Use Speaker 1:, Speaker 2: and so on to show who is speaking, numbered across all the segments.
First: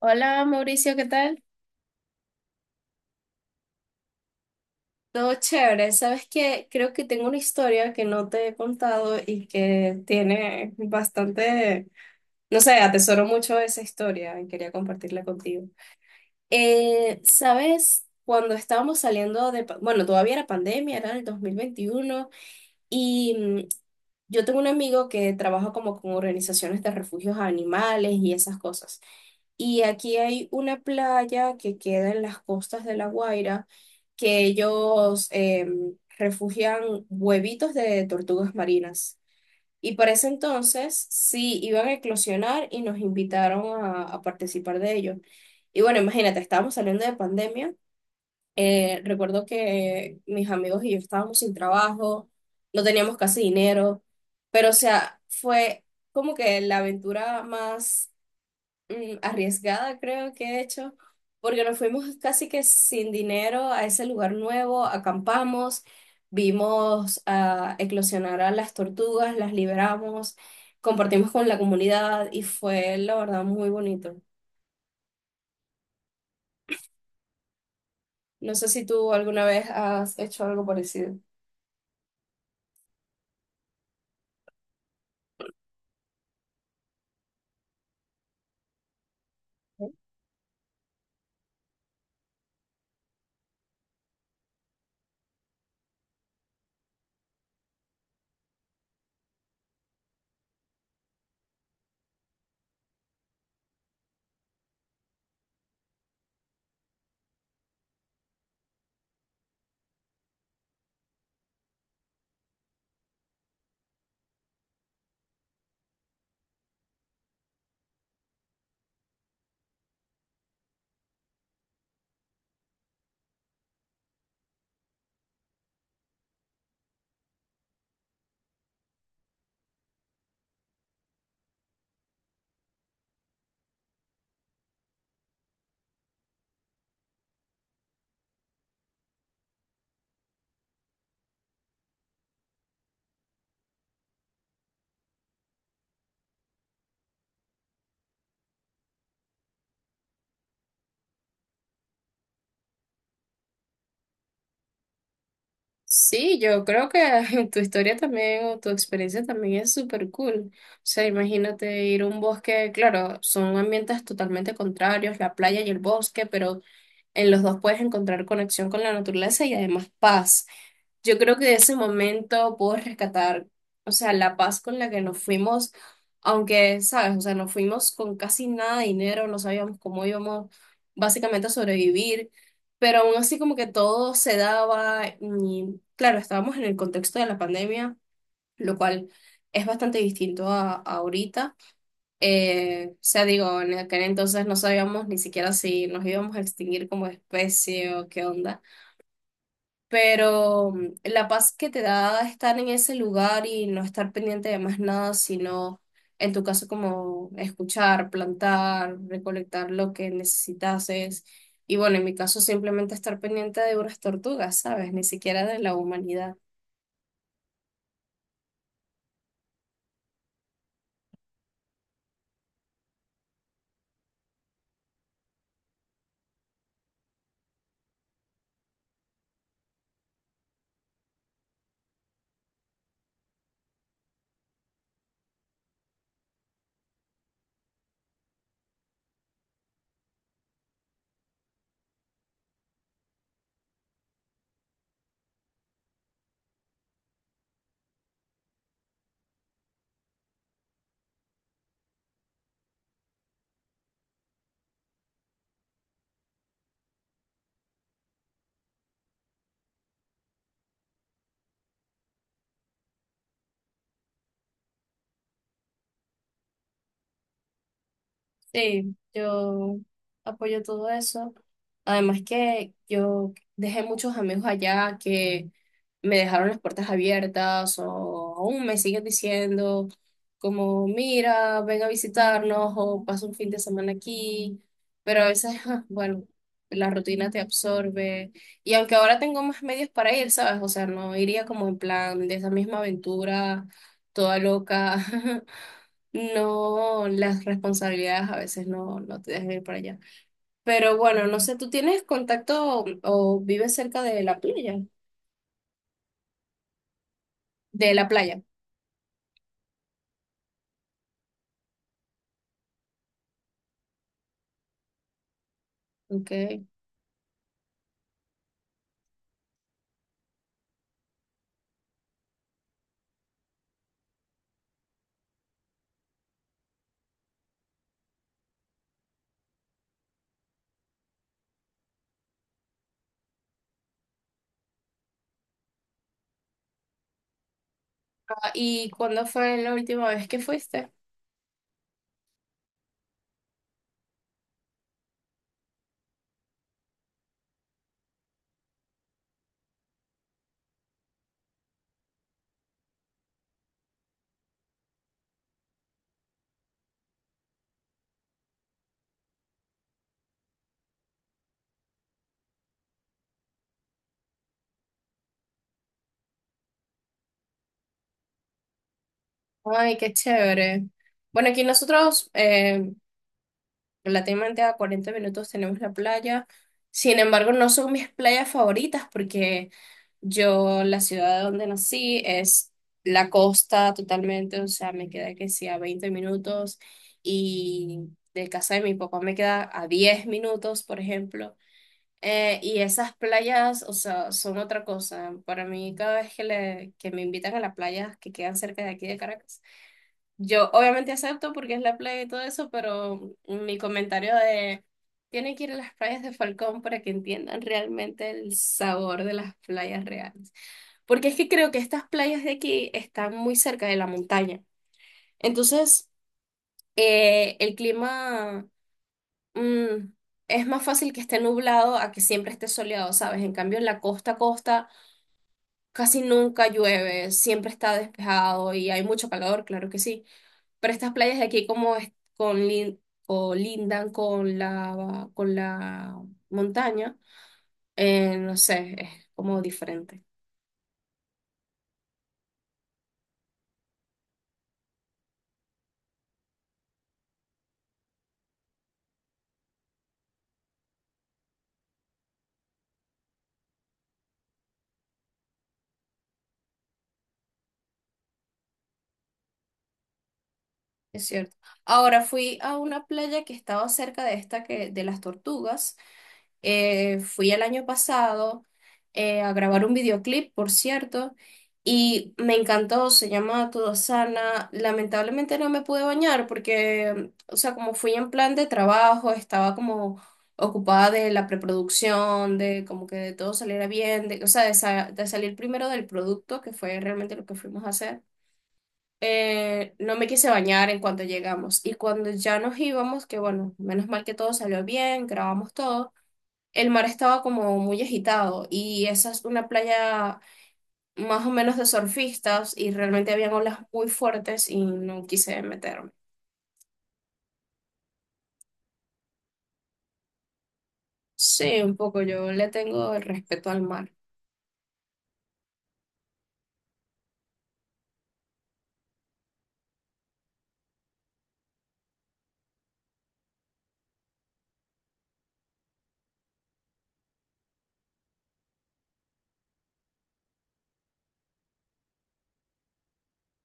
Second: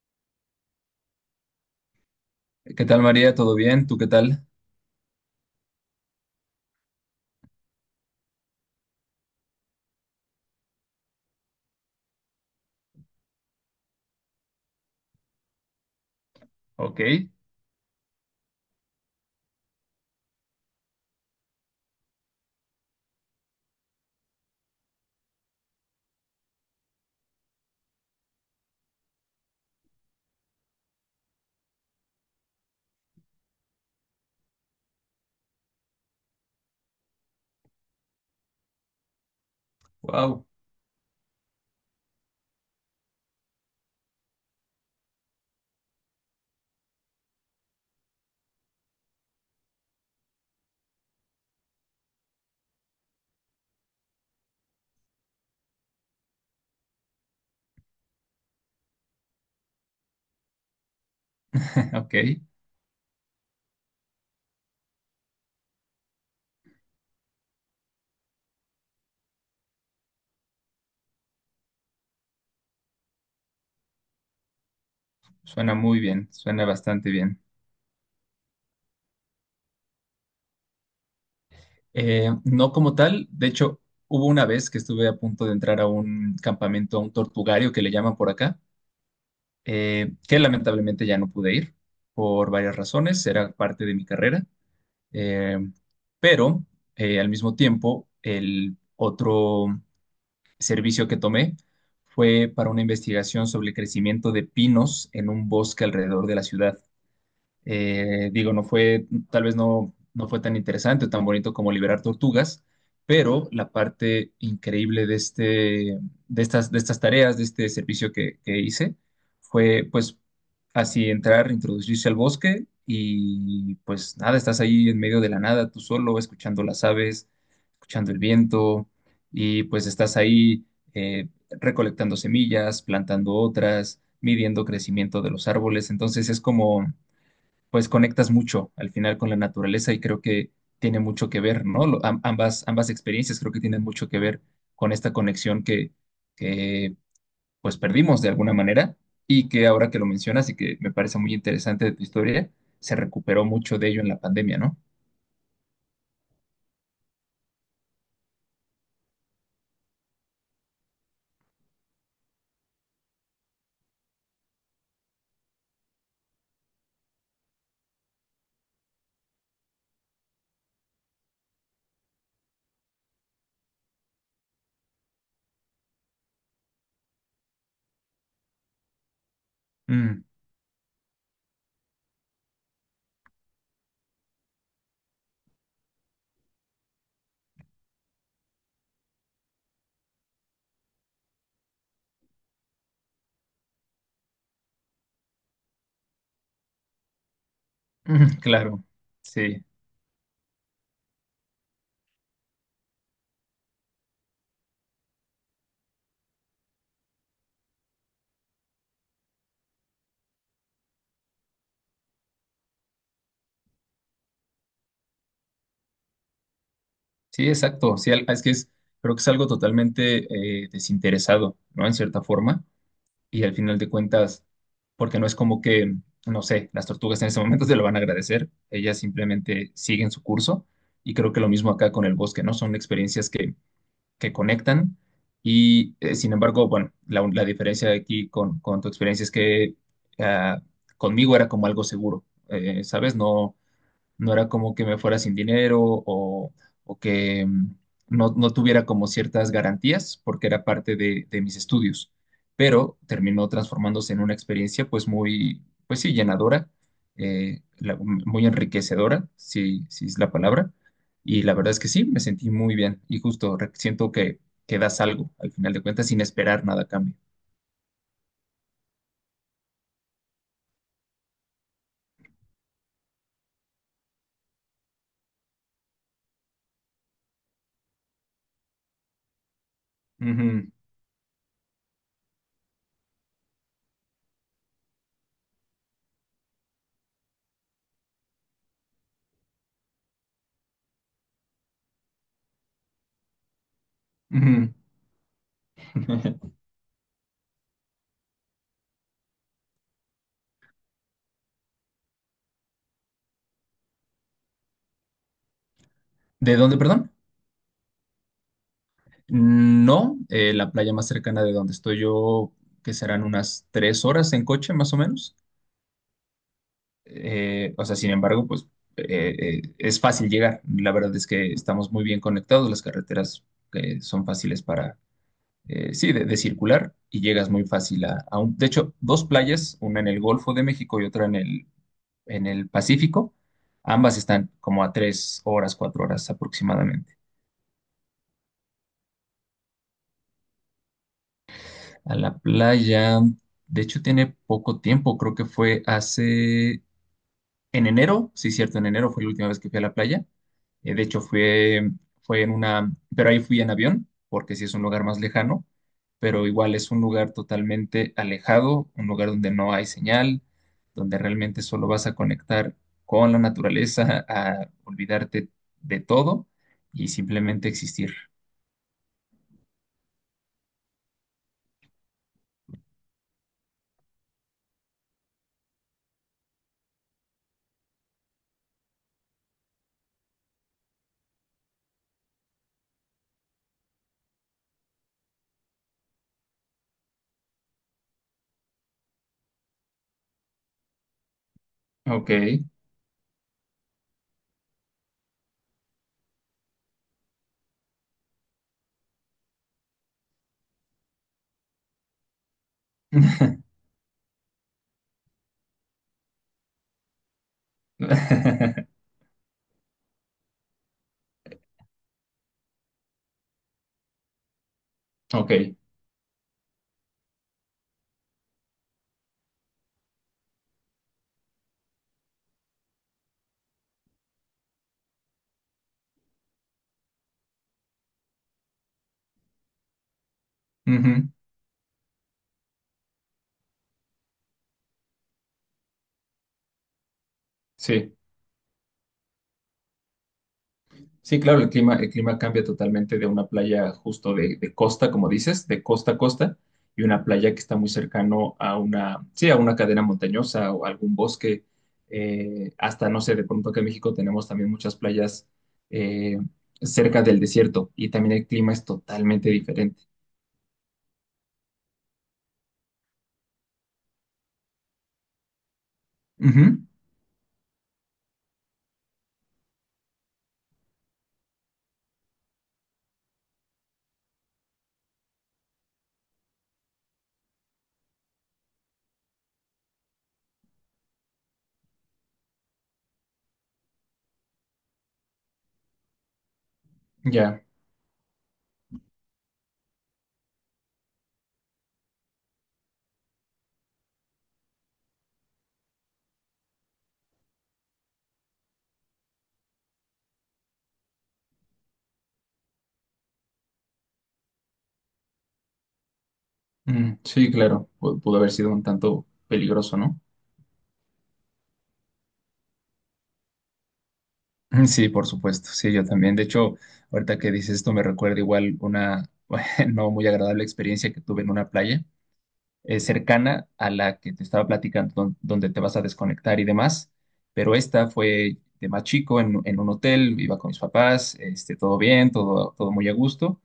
Speaker 1: Hola Mauricio, ¿qué tal?
Speaker 2: ¿Qué tal, María? ¿Todo bien? ¿Tú qué tal?
Speaker 1: Todo chévere. Sabes que creo que tengo una historia que no te he contado y que tiene bastante, no sé, atesoro mucho esa historia y quería compartirla contigo.
Speaker 2: Ok.
Speaker 1: ¿sabes? Cuando estábamos saliendo de, bueno, todavía era pandemia, era el 2021 y yo tengo un amigo que trabaja como con organizaciones de refugios a animales y esas cosas. Y aquí hay una playa que queda en las costas de La Guaira, que ellos refugian huevitos de tortugas marinas. Y para ese
Speaker 2: Wow.
Speaker 1: entonces sí iban a eclosionar y nos invitaron a participar de ellos. Y bueno, imagínate, estábamos saliendo de pandemia. Recuerdo que mis amigos y yo estábamos sin trabajo, no teníamos casi dinero, pero o sea, fue como que la aventura más arriesgada, creo que he hecho, porque nos fuimos
Speaker 2: Ok.
Speaker 1: casi que sin dinero a ese lugar nuevo, acampamos, vimos a eclosionar a las tortugas, las liberamos, compartimos con la comunidad y fue, la verdad, muy bonito.
Speaker 2: Suena muy bien, suena bastante bien.
Speaker 1: No sé si tú alguna vez has hecho algo parecido.
Speaker 2: No como tal. De hecho, hubo una vez que estuve a punto de entrar a un campamento, a un tortugario que le llaman por acá, que lamentablemente ya no pude ir por varias razones, era parte de mi carrera. Eh, pero al mismo tiempo, el otro servicio que tomé fue para una investigación sobre el crecimiento de pinos en un bosque alrededor de la ciudad. Digo, tal vez no fue tan interesante o tan bonito como liberar tortugas, pero la parte increíble de estas tareas, de este servicio que hice, fue pues así entrar, introducirse al bosque y pues nada, estás ahí en medio de la nada, tú solo, escuchando las aves, escuchando el viento, y pues estás ahí eh, recolectando semillas, plantando otras, midiendo crecimiento de los árboles. Entonces es como pues conectas mucho al final con la naturaleza y creo que tiene mucho que ver, ¿no? Ambas, ambas experiencias creo que tienen mucho que ver con esta conexión que pues perdimos de alguna manera y que ahora que lo mencionas, y que me parece muy interesante de tu historia, se recuperó mucho de ello en la pandemia, ¿no?
Speaker 1: Sí, yo creo que tu historia también o tu experiencia también es súper cool. O sea, imagínate ir a un bosque, claro, son ambientes totalmente contrarios, la playa y el bosque, pero en los dos puedes encontrar conexión con la naturaleza y además paz. Yo creo que de ese momento puedo rescatar, o sea, la paz con la que nos fuimos, aunque, sabes, o sea, nos fuimos con casi nada de dinero, no sabíamos cómo
Speaker 2: Mm.
Speaker 1: íbamos básicamente a sobrevivir, pero aún así como que todo se daba y, claro, estábamos en el contexto de la pandemia, lo cual es bastante distinto a ahorita. O sea, digo, en aquel entonces no sabíamos ni siquiera si nos íbamos a extinguir como especie o qué
Speaker 2: Mm,
Speaker 1: onda.
Speaker 2: claro, sí.
Speaker 1: Pero la paz que te da estar en ese lugar y no estar pendiente de más nada, sino en tu caso como escuchar, plantar, recolectar lo que necesitases. Y bueno, en mi caso simplemente estar pendiente de unas tortugas, ¿sabes? Ni siquiera de la humanidad.
Speaker 2: Sí, exacto. Creo que es algo totalmente desinteresado, ¿no? En cierta forma y al final de cuentas, porque no es como que, no sé, las tortugas en ese momento te lo van a agradecer, ellas simplemente siguen su curso. Y creo que lo mismo acá con el bosque, ¿no? Son experiencias que conectan. Y sin embargo, bueno, la diferencia aquí con tu experiencia es que ah, conmigo era como algo seguro, ¿sabes? No no era como que me fuera sin dinero, o que no, no tuviera como ciertas garantías, porque era parte de mis estudios, pero terminó transformándose en una experiencia pues muy, pues sí, llenadora, muy enriquecedora, si, si es la palabra. Y la verdad es que sí, me sentí muy bien. Y justo siento que das algo al final de cuentas sin esperar nada a cambio.
Speaker 1: Sí, yo apoyo todo eso. Además que yo dejé muchos amigos allá que me dejaron las puertas abiertas o aún me siguen diciendo
Speaker 2: Ujú.
Speaker 1: como, mira, ven a visitarnos o pasa un fin de semana aquí. Pero a veces, bueno, la rutina te absorbe. Y aunque ahora tengo más medios para ir, ¿sabes? O sea, no iría como en plan de esa misma aventura toda
Speaker 2: Ujú.
Speaker 1: loca. No, las responsabilidades a veces no te dejan ir para allá. Pero bueno, no sé, ¿tú tienes contacto o vives cerca de la playa?
Speaker 2: ¿De dónde, perdón?
Speaker 1: De la playa.
Speaker 2: No, la playa más cercana de donde estoy yo, que serán unas tres horas en coche más o menos.
Speaker 1: Ok.
Speaker 2: O sea, sin embargo, pues eh, es fácil llegar. La verdad es que estamos muy bien conectados. Las carreteras son fáciles para, sí, de circular, y llegas muy fácil a un... De hecho, dos playas, una en el Golfo de México y otra en en el Pacífico. Ambas están como a tres horas, cuatro horas aproximadamente.
Speaker 1: Ah, ¿y cuándo fue la última vez que fuiste?
Speaker 2: A la playa. De hecho, tiene poco tiempo, creo que fue hace en enero. Sí, cierto, en enero fue la última vez que fui a la playa. De hecho, fue en una, pero ahí fui en avión, porque sí es un lugar más lejano, pero igual es un lugar totalmente alejado, un lugar donde no hay señal, donde realmente solo vas a conectar con la naturaleza, a olvidarte de todo y simplemente existir.
Speaker 1: Ay, qué chévere. Bueno, aquí nosotros relativamente a 40 minutos tenemos la playa. Sin embargo, no son mis playas favoritas porque yo, la ciudad donde nací es la costa totalmente, o sea, me queda que sí a 20 minutos y de casa de mi papá me queda a 10 minutos, por ejemplo.
Speaker 2: Ok.
Speaker 1: Y esas playas, o sea, son otra cosa. Para mí, cada vez que que me invitan a las playas que quedan cerca de aquí de Caracas, yo obviamente acepto porque es la playa y todo eso, pero mi comentario de tienen que ir a las playas de Falcón para que entiendan realmente el sabor de las playas reales. Porque es que creo que estas playas de aquí están muy cerca de la montaña.
Speaker 2: Ok.
Speaker 1: Entonces, el clima mm, es más fácil que esté nublado a que siempre esté soleado, ¿sabes? En cambio, en la costa a costa casi nunca llueve, siempre está despejado y hay mucho calor, claro que sí. Pero estas
Speaker 2: Ujú.
Speaker 1: playas de aquí como es- con lin- colindan con con la montaña,
Speaker 2: Sí,
Speaker 1: no sé, es como diferente.
Speaker 2: sí, claro, el clima cambia totalmente de una playa justo de costa, como dices, de costa a costa, y una playa que está muy cercano a una, sí, a una cadena montañosa o algún bosque. Hasta, no sé, de pronto que en México tenemos también muchas playas eh, cerca del desierto, y también el clima es totalmente diferente.
Speaker 1: Es cierto. Ahora fui a una playa que estaba cerca de esta que, de las tortugas.
Speaker 2: Ujú.
Speaker 1: Fui el año pasado a grabar un videoclip, por cierto, y me encantó, se llama Todo Sana. Lamentablemente no me pude bañar porque, o sea, como fui en plan de trabajo, estaba como ocupada de la preproducción, de como que de todo saliera bien, de, o sea, de, sa- de salir primero del producto, que fue realmente lo que
Speaker 2: Ya.
Speaker 1: fuimos a hacer. No me quise bañar en cuanto llegamos y cuando ya nos íbamos, que bueno, menos mal que todo salió bien, grabamos todo. El mar estaba como muy agitado y esa es una playa más o menos de surfistas y realmente habían olas muy fuertes y no quise meterme.
Speaker 2: Mm, sí, claro, pudo haber sido un tanto peligroso, ¿no?
Speaker 1: Sí, un poco yo le tengo el respeto al mar.
Speaker 2: Mm. Sí, por supuesto, sí, yo también. De hecho, ahorita que dices esto me recuerda igual una no muy agradable experiencia que tuve en una playa cercana a la que te estaba platicando, donde te vas a desconectar y demás. Pero esta fue de más chico en un hotel, iba con mis papás, este, todo bien, todo, todo muy a gusto,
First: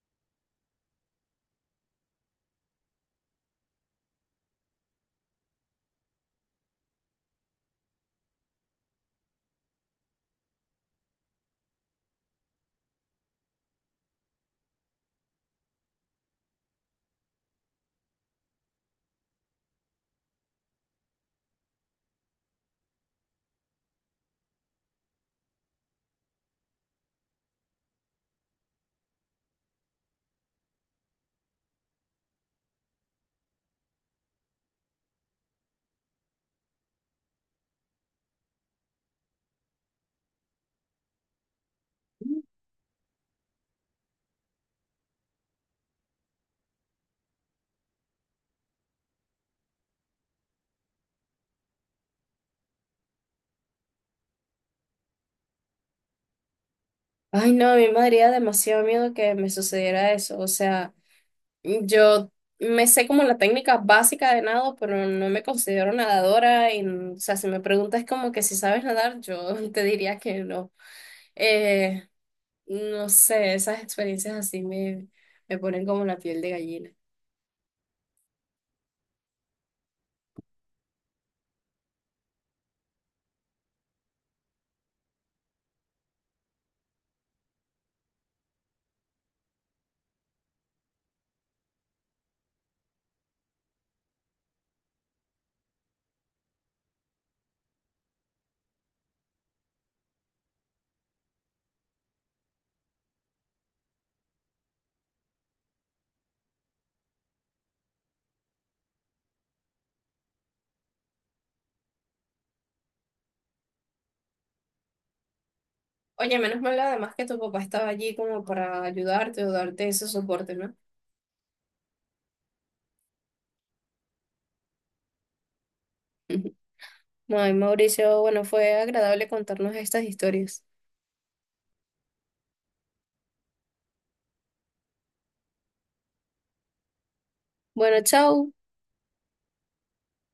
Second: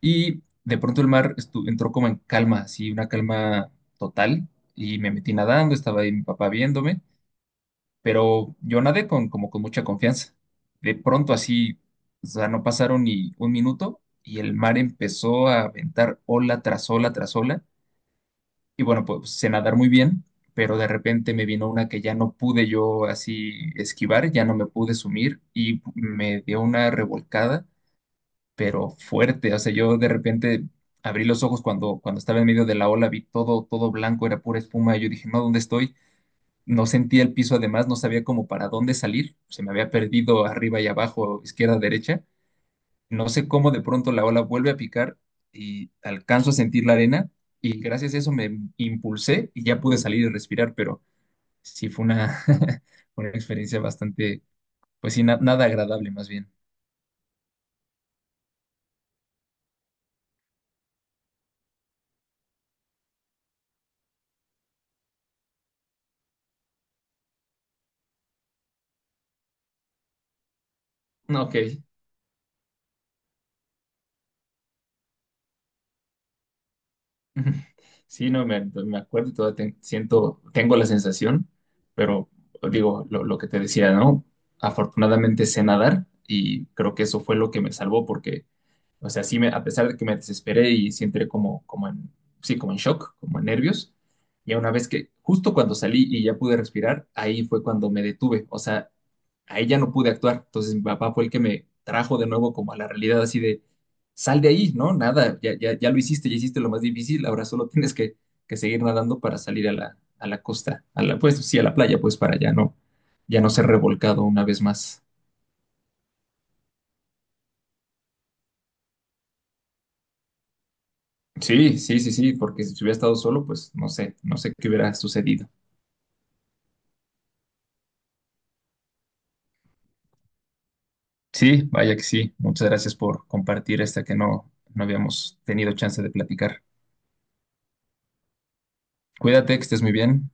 Speaker 2: y de pronto el mar entró como en calma, así, una calma total, y me metí nadando. Estaba ahí mi papá viéndome, pero yo nadé con, como con mucha confianza. De pronto así, o sea, no pasaron ni un minuto y el mar empezó a aventar ola tras ola tras ola. Y bueno, pues sé nadar muy bien, pero de repente me vino una que ya no pude yo así esquivar, ya no me pude sumir y me dio una revolcada, pero fuerte. O sea, yo de repente abrí los ojos cuando, cuando estaba en medio de la ola, vi todo, todo blanco, era pura espuma. Y yo dije, no, ¿dónde estoy? No sentía el piso. Además, no sabía cómo para dónde salir. Se me había perdido arriba y abajo, izquierda, derecha. No sé cómo de pronto la ola vuelve a picar y alcanzo a sentir la arena, y gracias a eso me impulsé y ya pude salir y respirar. Pero sí fue una, una experiencia bastante, pues sí, nada agradable más bien.
Speaker 1: Ay, no, a mí me daría demasiado miedo que me sucediera eso. O sea, yo me sé como la técnica básica de nado, pero no me considero nadadora. Y, o sea, si me preguntas como que si sabes nadar, yo te diría que no.
Speaker 2: Ok.
Speaker 1: Eh, No sé, esas experiencias así me ponen como la piel de gallina.
Speaker 2: Ujú. Sí, no, me acuerdo y todavía siento, tengo la sensación. Pero digo, lo que te decía, ¿no? Afortunadamente sé nadar y creo que eso fue lo que me salvó, porque o sea, sí, a pesar de que me desesperé y sí entré sí, como en shock, como en nervios. Y una vez que, justo cuando salí y ya pude respirar, ahí fue cuando me detuve. O sea, ahí ya no pude actuar. Entonces mi papá fue el que me trajo de nuevo como a la realidad, así de, sal de ahí, ¿no? Nada, ya lo hiciste, ya hiciste lo más difícil, ahora solo tienes que seguir nadando para salir a la costa, a la, pues sí, a la playa, pues para ya no ser revolcado una vez más.
Speaker 1: Oye, menos mal además que tu papá estaba allí como para ayudarte o darte ese soporte, ¿no?
Speaker 2: Sí, sí, sí, sí, porque si hubiera estado solo, pues no sé, no sé qué hubiera sucedido.
Speaker 1: Ay, Mauricio, bueno, fue agradable contarnos estas historias.
Speaker 2: Sí, vaya que sí. Muchas gracias por compartir esta que no, no habíamos tenido chance de platicar.
Speaker 1: Bueno, chao.
Speaker 2: Cuídate, que estés muy bien.